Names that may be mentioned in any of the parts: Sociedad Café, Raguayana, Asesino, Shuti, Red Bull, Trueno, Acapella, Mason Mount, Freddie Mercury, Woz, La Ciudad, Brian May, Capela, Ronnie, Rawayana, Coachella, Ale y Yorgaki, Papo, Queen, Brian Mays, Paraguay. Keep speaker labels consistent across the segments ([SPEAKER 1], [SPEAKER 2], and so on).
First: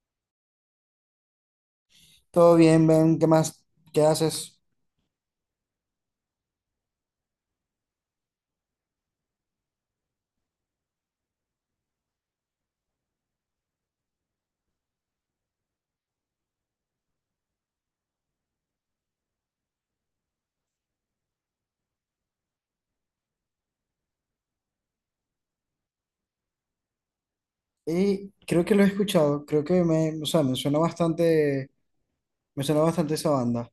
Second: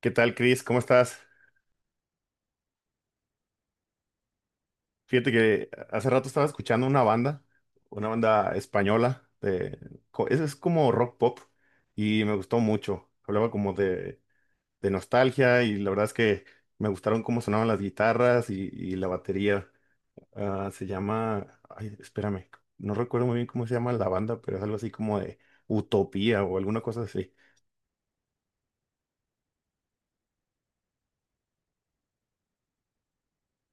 [SPEAKER 1] ¿Qué tal, Chris? ¿Cómo estás?
[SPEAKER 2] Todo bien, Ben, ¿qué más? ¿Qué haces?
[SPEAKER 1] Fíjate que hace rato estaba escuchando una banda española, de, es como rock pop, y me gustó mucho. Hablaba como de nostalgia, y la verdad es que me gustaron cómo sonaban las guitarras y, la batería. Ah, se llama, ay, espérame, no recuerdo muy bien cómo se llama la banda, pero es algo así como de Utopía o alguna cosa así.
[SPEAKER 2] Y creo que lo he escuchado, creo que me suena bastante esa banda,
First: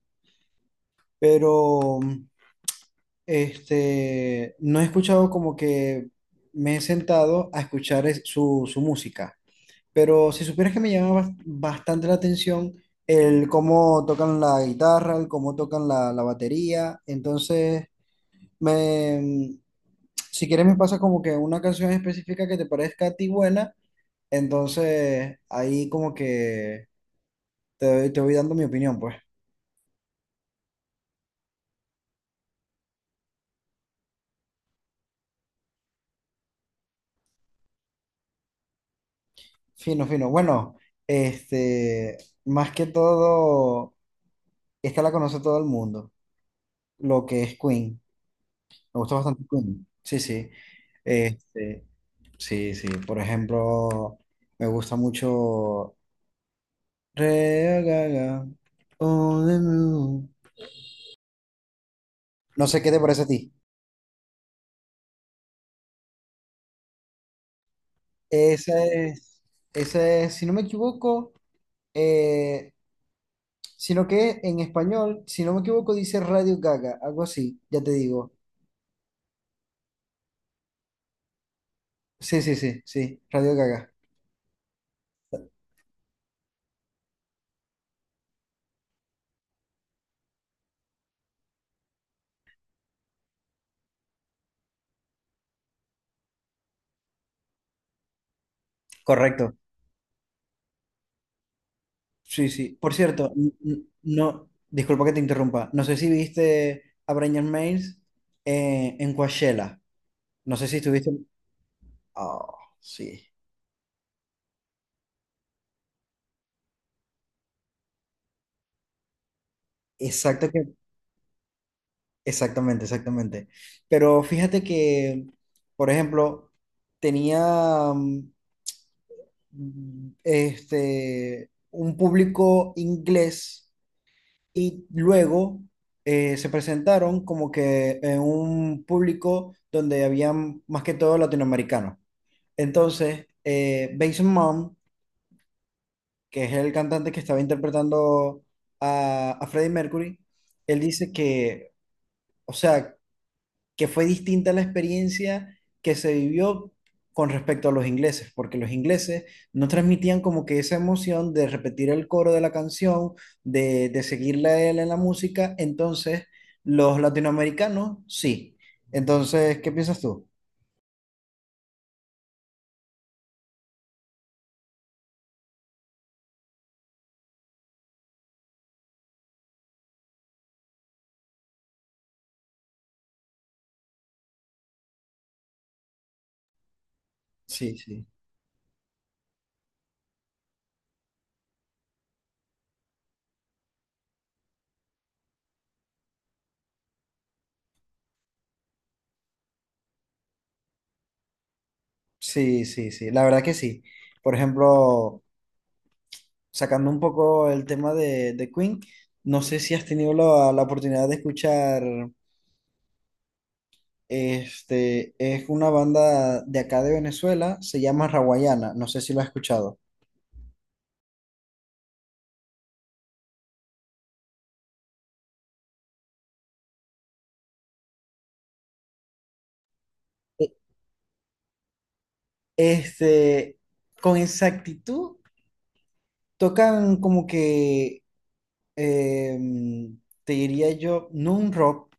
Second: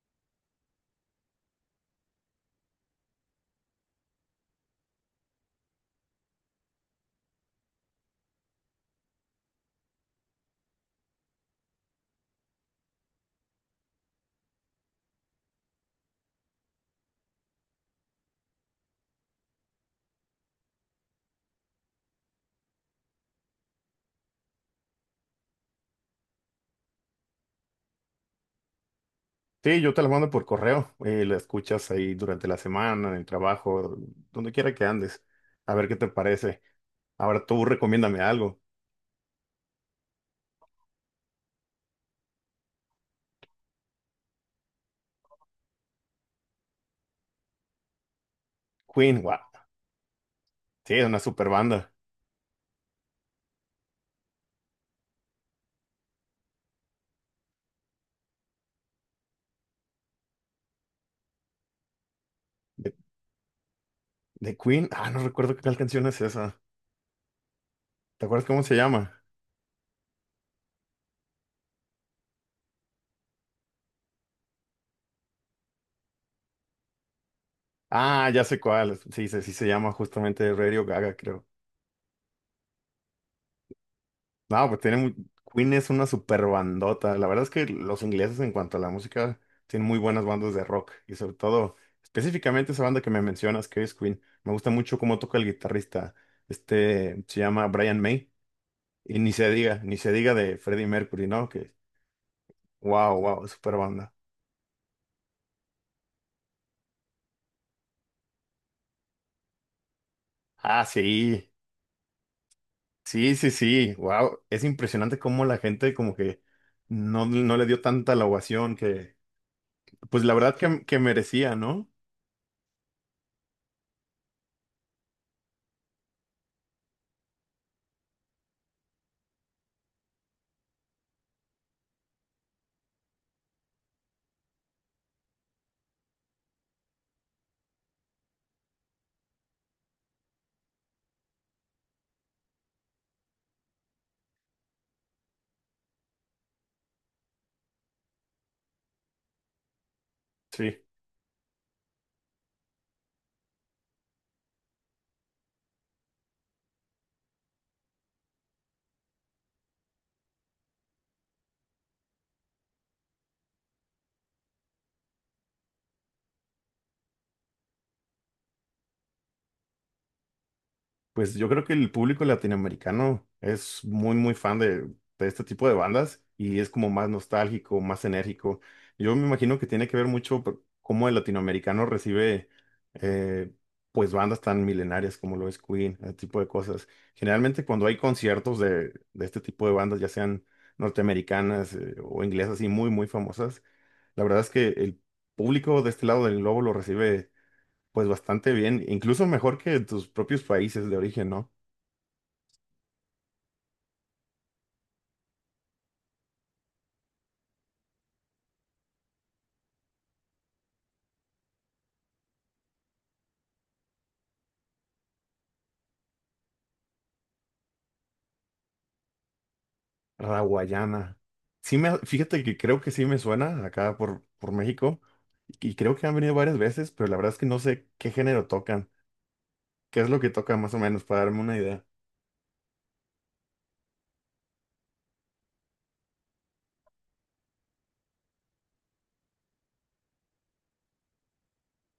[SPEAKER 2] pero no he escuchado como que me he sentado a escuchar su música, pero si supieras que me llama bastante la atención el cómo tocan la guitarra, el cómo tocan la batería. Entonces me, si quieres me pasa como que una canción específica que te parezca a ti buena. Entonces, ahí como que te voy dando mi opinión, pues.
[SPEAKER 1] Sí, yo te las mando por correo, la escuchas ahí durante la semana, en el trabajo, donde quiera que andes, a ver qué te parece. Ahora tú recomiéndame algo.
[SPEAKER 2] Fino, fino. Bueno, este, más que todo, esta la conoce todo el mundo, lo que es Queen. Me gusta
[SPEAKER 1] Queen, wow,
[SPEAKER 2] bastante Queen. Sí, sí.
[SPEAKER 1] sí, es una super
[SPEAKER 2] Este,
[SPEAKER 1] banda.
[SPEAKER 2] sí, sí. Por ejemplo, me gusta mucho Red on the Moon. No sé qué
[SPEAKER 1] De,
[SPEAKER 2] te parece a ti.
[SPEAKER 1] de Queen, ah, no recuerdo qué tal canción es esa. ¿Te acuerdas cómo se
[SPEAKER 2] Esa
[SPEAKER 1] llama?
[SPEAKER 2] es, esa es, si no me equivoco, eh, sino que en español, si no me equivoco, dice Radio Gaga, algo así, ya te
[SPEAKER 1] Ah,
[SPEAKER 2] digo.
[SPEAKER 1] ya sé cuál, sí, sí, sí se llama justamente Radio Gaga, creo.
[SPEAKER 2] Sí, sí, sí, sí, Radio Gaga.
[SPEAKER 1] No, pues tiene Queen es una super bandota. La verdad es que los ingleses en cuanto a la música tienen muy buenas bandas de rock y sobre todo específicamente esa banda que me mencionas que es Queen. Me gusta mucho cómo toca el guitarrista. Este se llama Brian May, y ni se
[SPEAKER 2] Correcto.
[SPEAKER 1] diga, ni se diga de Freddie Mercury, ¿no? Que
[SPEAKER 2] Sí, sí. Por
[SPEAKER 1] wow,
[SPEAKER 2] cierto,
[SPEAKER 1] wow, super banda.
[SPEAKER 2] no, disculpa que te interrumpa. No sé si viste a Brian Mays en Coachella. No sé si
[SPEAKER 1] Ah,
[SPEAKER 2] estuviste.
[SPEAKER 1] sí.
[SPEAKER 2] Oh, sí.
[SPEAKER 1] Sí, sí, sí. Wow, es impresionante cómo la gente como que no, no le dio tanta la ovación que, pues la
[SPEAKER 2] Exacto
[SPEAKER 1] verdad
[SPEAKER 2] que,
[SPEAKER 1] que merecía, ¿no?
[SPEAKER 2] exactamente, exactamente. Pero fíjate que, por ejemplo, tenía un público inglés y luego se presentaron como que en un público donde habían más que todo latinoamericanos. Entonces, Mason Mount, que es el cantante que estaba interpretando a Freddie Mercury, él
[SPEAKER 1] Sí.
[SPEAKER 2] dice que, o sea, que fue distinta la experiencia que se vivió con respecto a los ingleses, porque los ingleses no transmitían como que esa emoción de repetir el coro de la canción, de seguirla a él en la música. Entonces los latinoamericanos sí. Entonces, ¿qué piensas tú?
[SPEAKER 1] Pues yo creo que el público latinoamericano es muy, muy fan de este tipo de bandas, y es como más nostálgico, más enérgico. Yo me imagino que tiene que ver mucho por cómo el latinoamericano recibe eh, pues bandas tan milenarias como lo es Queen, ese tipo de cosas. Generalmente
[SPEAKER 2] Sí,
[SPEAKER 1] cuando hay
[SPEAKER 2] sí.
[SPEAKER 1] conciertos de este tipo de bandas, ya sean norteamericanas, o inglesas y muy, muy famosas, la verdad es que el público de este lado del globo lo recibe pues bastante bien, incluso mejor que tus propios países de origen, ¿no?
[SPEAKER 2] Sí, sí, sí, la verdad que sí. Por ejemplo, sacando un poco el tema de Queen, no sé si has tenido la oportunidad de escuchar. Es una banda de acá de Venezuela, se llama Rawayana, no sé si lo has escuchado.
[SPEAKER 1] Raguayana. Sí me, fíjate que creo que sí me suena acá por México, y creo que han venido varias veces, pero la verdad es que no sé qué género tocan, qué es lo que
[SPEAKER 2] E-
[SPEAKER 1] tocan más o menos para darme una idea.
[SPEAKER 2] Este, con exactitud, tocan como que, em, te diría yo, no un rock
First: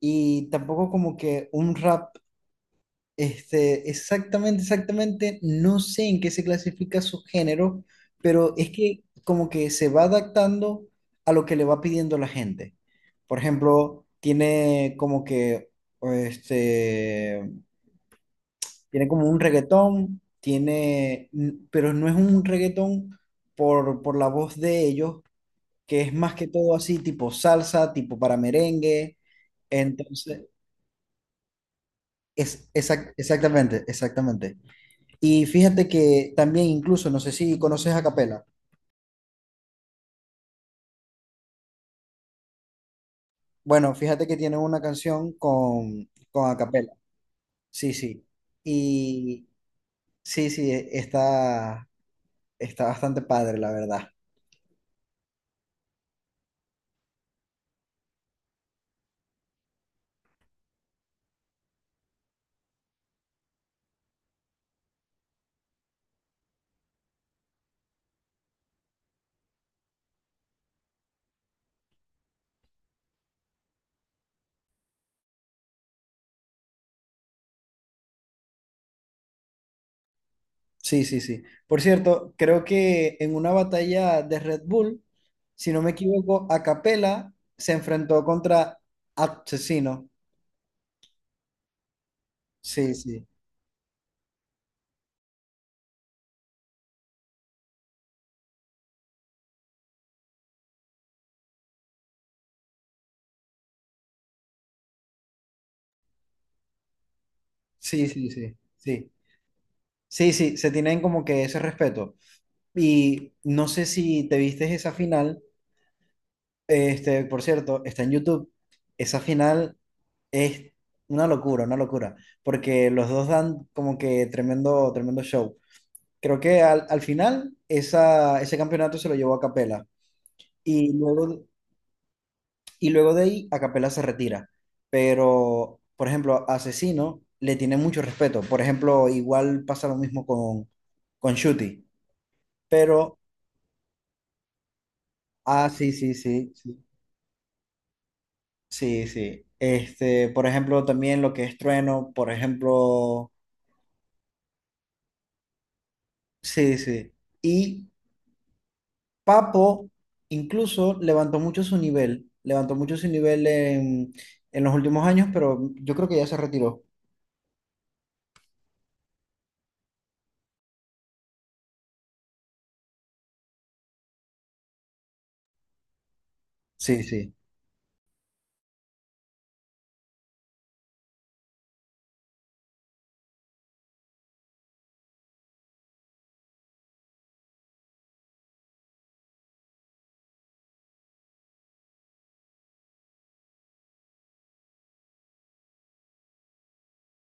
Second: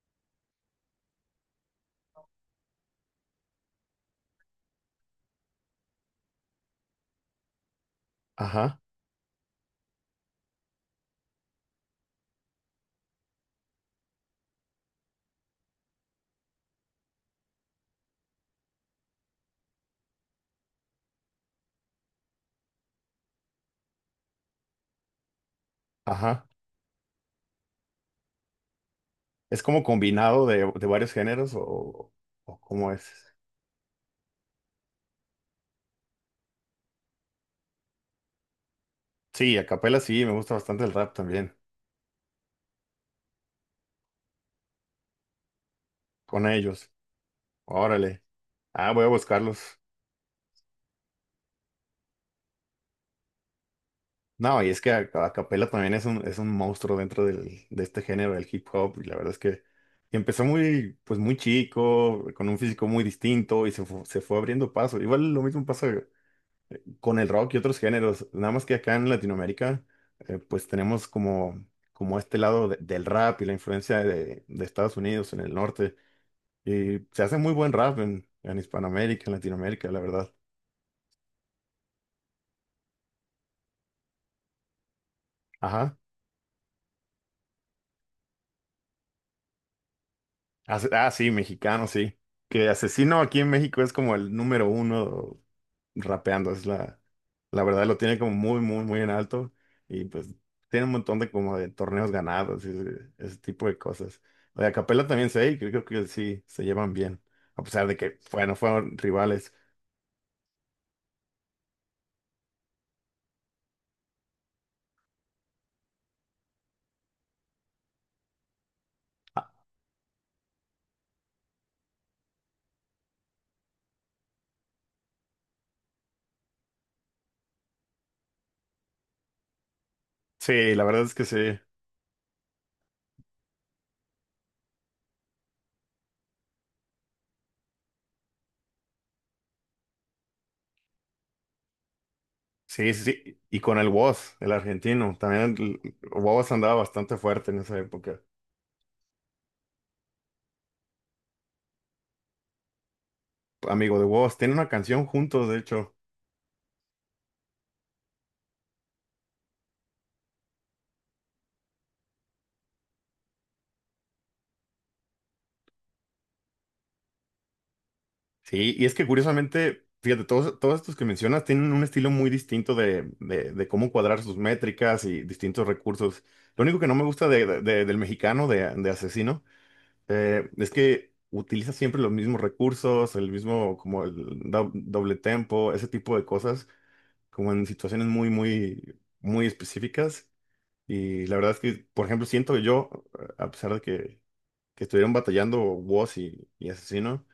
[SPEAKER 2] y tampoco como que un rap. Exactamente, exactamente, no sé en qué se clasifica su género, pero es
[SPEAKER 1] Ajá,
[SPEAKER 2] que como que se va adaptando a lo que le va pidiendo la gente. Por ejemplo, tiene como que, este, tiene como un reggaetón, tiene, pero no es un reggaetón por la voz de ellos, que es más que
[SPEAKER 1] ajá.
[SPEAKER 2] todo así, tipo salsa, tipo para merengue.
[SPEAKER 1] ¿Es como
[SPEAKER 2] Entonces,
[SPEAKER 1] combinado de varios géneros, o
[SPEAKER 2] es,
[SPEAKER 1] cómo es?
[SPEAKER 2] exactamente, exactamente. Y fíjate que también incluso, no sé si conoces a Capela.
[SPEAKER 1] Sí, a capela sí, me gusta bastante el rap también,
[SPEAKER 2] Bueno, fíjate que tiene una canción
[SPEAKER 1] con
[SPEAKER 2] con a
[SPEAKER 1] ellos.
[SPEAKER 2] Capela. Sí,
[SPEAKER 1] Órale.
[SPEAKER 2] sí.
[SPEAKER 1] Ah, voy a
[SPEAKER 2] Y
[SPEAKER 1] buscarlos.
[SPEAKER 2] sí, sí, está, está bastante padre, la verdad.
[SPEAKER 1] No, y es que Acapella también es un monstruo dentro del, de este género del hip hop, y la verdad es que empezó muy, pues muy chico, con un físico muy distinto, y se se fue abriendo paso. Igual lo mismo pasa con el rock y otros géneros, nada más que acá en Latinoamérica, pues tenemos como, como este lado del rap y la influencia de Estados Unidos en el norte, y se hace muy buen rap en Hispanoamérica, en Latinoamérica, la verdad.
[SPEAKER 2] Sí, sí, sí. Por cierto, creo que en una batalla de Red Bull, si no me
[SPEAKER 1] Ajá.
[SPEAKER 2] equivoco, a Capela se enfrentó contra Asesino.
[SPEAKER 1] Ah, sí, mexicano, sí. Que
[SPEAKER 2] Sí,
[SPEAKER 1] Asesino
[SPEAKER 2] sí,
[SPEAKER 1] aquí en México es como el número uno rapeando, es la, la verdad lo tiene como muy, muy, muy en alto, y pues tiene un montón de como de torneos ganados y ese tipo de cosas. Lo de Acapella también sé, y creo que sí, se llevan bien, a pesar de
[SPEAKER 2] sí,
[SPEAKER 1] que,
[SPEAKER 2] sí,
[SPEAKER 1] bueno,
[SPEAKER 2] sí,
[SPEAKER 1] fueron
[SPEAKER 2] sí.
[SPEAKER 1] rivales.
[SPEAKER 2] Sí, sí, se tienen como que ese respeto. Y no sé si te viste esa final. Por cierto, está en YouTube. Esa
[SPEAKER 1] Ah,
[SPEAKER 2] final es una locura, porque los dos dan como que tremendo, tremendo show. Creo que al final esa, ese campeonato se lo llevó a Capela
[SPEAKER 1] sí, la
[SPEAKER 2] y
[SPEAKER 1] verdad es que sí,
[SPEAKER 2] luego, y luego de ahí a Capela se retira. Pero, por ejemplo, a Asesino le tiene mucho respeto. Por ejemplo, igual pasa lo mismo con Shuti.
[SPEAKER 1] sí, sí,
[SPEAKER 2] Pero,
[SPEAKER 1] sí. Y con el Woz, el argentino, también
[SPEAKER 2] ah, sí,
[SPEAKER 1] el
[SPEAKER 2] sí,
[SPEAKER 1] Woz
[SPEAKER 2] sí.
[SPEAKER 1] andaba
[SPEAKER 2] Sí.
[SPEAKER 1] bastante fuerte en esa época.
[SPEAKER 2] Sí, sí. Por ejemplo, también lo que es Trueno, por ejemplo,
[SPEAKER 1] Amigo de Woz, tiene una canción juntos, de hecho.
[SPEAKER 2] sí, sí. Y Papo incluso levantó mucho su nivel, levantó mucho su nivel en los últimos años, pero yo creo que ya se retiró.
[SPEAKER 1] Sí, y es que curiosamente, fíjate, todos, todos estos que mencionas tienen un estilo muy distinto de, de cómo cuadrar sus métricas y distintos recursos. Lo único que no
[SPEAKER 2] Sí,
[SPEAKER 1] me gusta
[SPEAKER 2] sí.
[SPEAKER 1] del mexicano, de Asesino, es que utiliza siempre los mismos recursos, el mismo, como el doble tempo, ese tipo de cosas, como en situaciones muy, muy, muy específicas. Y la verdad es que, por ejemplo, siento que yo, a pesar de que estuvieron batallando Woz y Asesino,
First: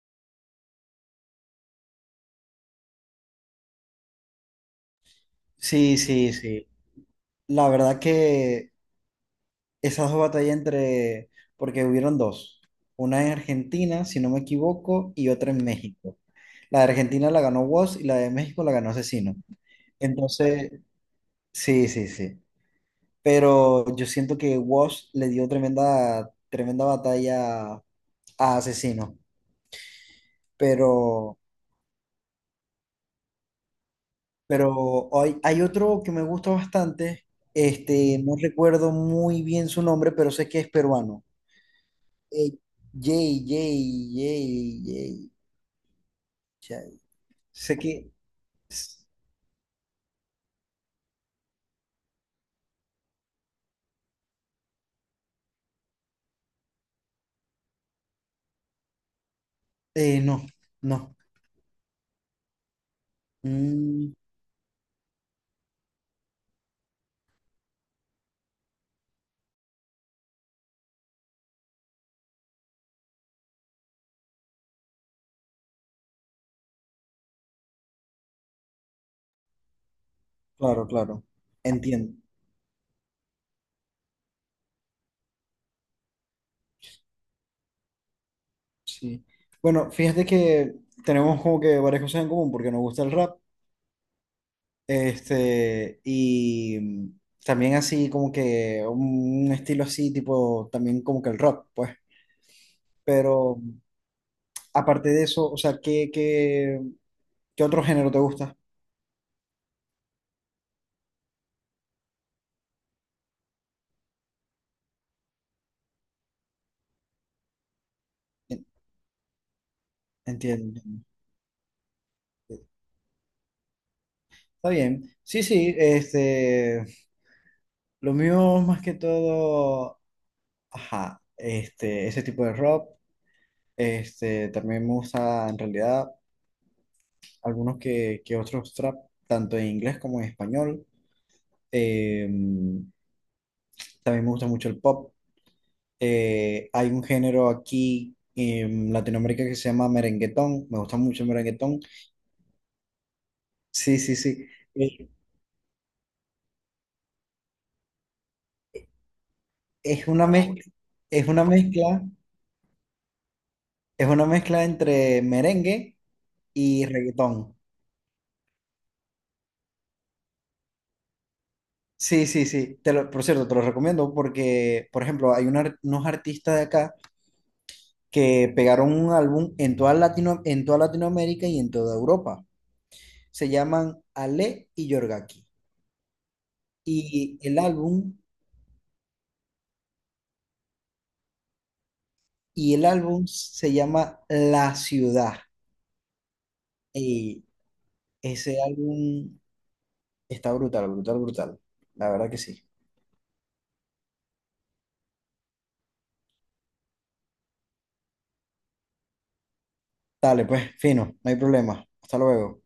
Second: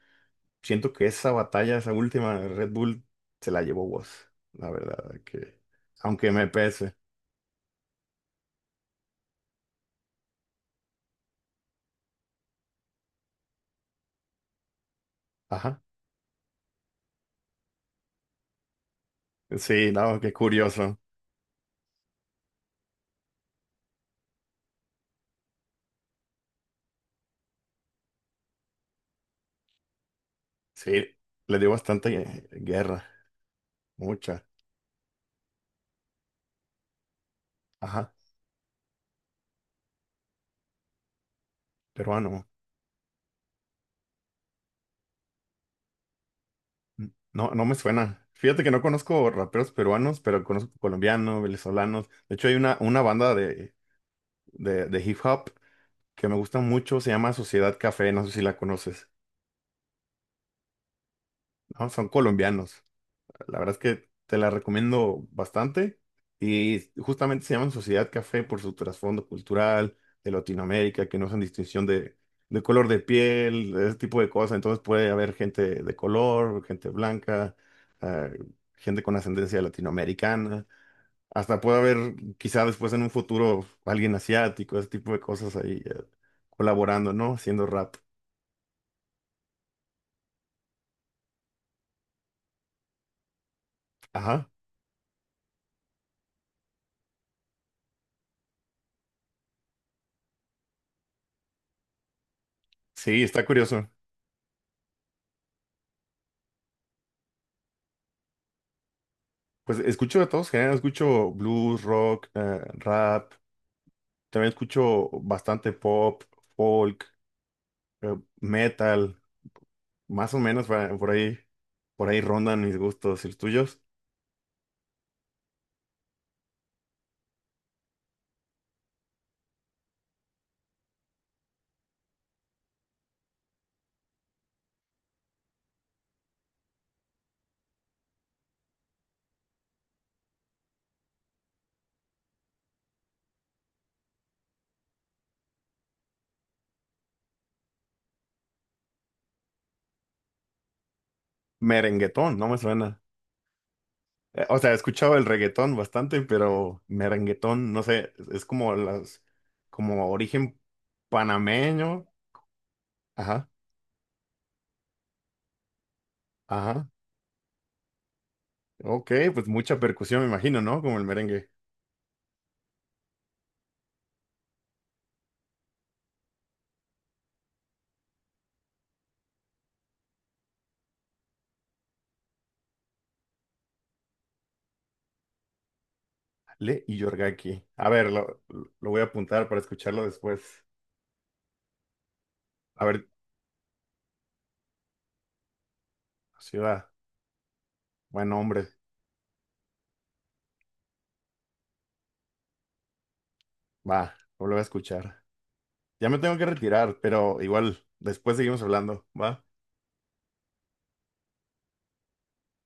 [SPEAKER 1] siento que esa batalla, esa última de Red Bull, se la llevó vos, la verdad, que
[SPEAKER 2] Sí,
[SPEAKER 1] aunque
[SPEAKER 2] sí,
[SPEAKER 1] me
[SPEAKER 2] sí.
[SPEAKER 1] pese.
[SPEAKER 2] La verdad que esas dos batallas entre, porque hubieron dos, una en Argentina, si no me equivoco, y otra en
[SPEAKER 1] Ajá.
[SPEAKER 2] México. La de Argentina la ganó Woz y la de México la ganó Asesino.
[SPEAKER 1] Sí, no, qué
[SPEAKER 2] Entonces,
[SPEAKER 1] curioso.
[SPEAKER 2] sí, sí, sí, pero yo siento que Wash le dio tremenda, tremenda batalla a Asesino.
[SPEAKER 1] Sí,
[SPEAKER 2] Pero,
[SPEAKER 1] le dio bastante guerra, mucha.
[SPEAKER 2] pero hay, hay otro que me gusta bastante,
[SPEAKER 1] Ajá,
[SPEAKER 2] no recuerdo muy bien su nombre, pero sé que es peruano.
[SPEAKER 1] peruano.
[SPEAKER 2] Eh, Jay, Jay, Jay, Jay, Jay.
[SPEAKER 1] No, no me
[SPEAKER 2] Sé que...
[SPEAKER 1] suena. Fíjate que no conozco raperos peruanos, pero conozco colombianos, venezolanos. De hecho, hay una banda de hip hop que me gusta mucho, se llama Sociedad Café, no sé si la conoces.
[SPEAKER 2] no, no.
[SPEAKER 1] No, son colombianos. La verdad es que
[SPEAKER 2] Mm,
[SPEAKER 1] te la recomiendo bastante, y justamente se llaman Sociedad Café por su trasfondo cultural de Latinoamérica, que no hacen distinción de color de piel, de ese tipo de cosas. Entonces puede haber gente de color, gente blanca, eh, gente con ascendencia latinoamericana.
[SPEAKER 2] claro, claro.
[SPEAKER 1] Hasta puede haber,
[SPEAKER 2] Entiendo.
[SPEAKER 1] quizá después en un futuro, alguien asiático, ese tipo de cosas ahí colaborando, ¿no? Haciendo rap.
[SPEAKER 2] Sí. Bueno, fíjate que tenemos como que varias cosas en común porque nos gusta el rap.
[SPEAKER 1] Ajá.
[SPEAKER 2] Y también así como que un estilo así, tipo, también como que el rock, pues.
[SPEAKER 1] Sí, está
[SPEAKER 2] Pero
[SPEAKER 1] curioso.
[SPEAKER 2] aparte de eso, o sea, ¿qué, qué, qué otro género te gusta?
[SPEAKER 1] Pues escucho de todos géneros, escucho blues, rock, rap, también escucho bastante pop, folk, eh,
[SPEAKER 2] En-
[SPEAKER 1] metal, más o menos
[SPEAKER 2] Entiendo.
[SPEAKER 1] por ahí rondan mis gustos y los tuyos.
[SPEAKER 2] Está bien. Sí, sí, lo mío más que todo, ajá, ese tipo de rock, también me gusta en realidad algunos que otros trap, tanto en inglés como en español. Em, también me gusta mucho el pop. Hay un género aquí en Latinoamérica que se llama merenguetón. Me gusta mucho el merenguetón.
[SPEAKER 1] Merenguetón, no me suena.
[SPEAKER 2] Sí, sí, sí.
[SPEAKER 1] O sea, he
[SPEAKER 2] Eh,
[SPEAKER 1] escuchado el reggaetón bastante, pero merenguetón, no sé, es como las,
[SPEAKER 2] es
[SPEAKER 1] como
[SPEAKER 2] una... Ah, bueno,
[SPEAKER 1] origen
[SPEAKER 2] mezcla, es una mezcla,
[SPEAKER 1] panameño. Ajá,
[SPEAKER 2] es una mezcla entre merengue y
[SPEAKER 1] ajá.
[SPEAKER 2] reggaetón.
[SPEAKER 1] Ok, pues mucha percusión, me imagino, ¿no? Como el merengue.
[SPEAKER 2] Sí, sí, sí. Por cierto, te lo recomiendo porque, por ejemplo, hay unos artistas de acá que pegaron un álbum en toda Latino, en toda Latinoamérica y en toda Europa. Se llaman Ale y Yorgaki.
[SPEAKER 1] Le y
[SPEAKER 2] Y el
[SPEAKER 1] Yorgaki. A ver,
[SPEAKER 2] álbum
[SPEAKER 1] lo voy a apuntar para escucharlo después.
[SPEAKER 2] y
[SPEAKER 1] A
[SPEAKER 2] el
[SPEAKER 1] ver,
[SPEAKER 2] álbum se llama La Ciudad.
[SPEAKER 1] sí va.
[SPEAKER 2] Y
[SPEAKER 1] Buen
[SPEAKER 2] ese
[SPEAKER 1] hombre.
[SPEAKER 2] álbum está brutal, brutal, brutal. La verdad que sí.
[SPEAKER 1] Va, lo voy a escuchar. Ya me tengo que retirar, pero igual, después seguimos hablando, ¿va?
[SPEAKER 2] Dale, pues, fino, no hay problema. Hasta luego.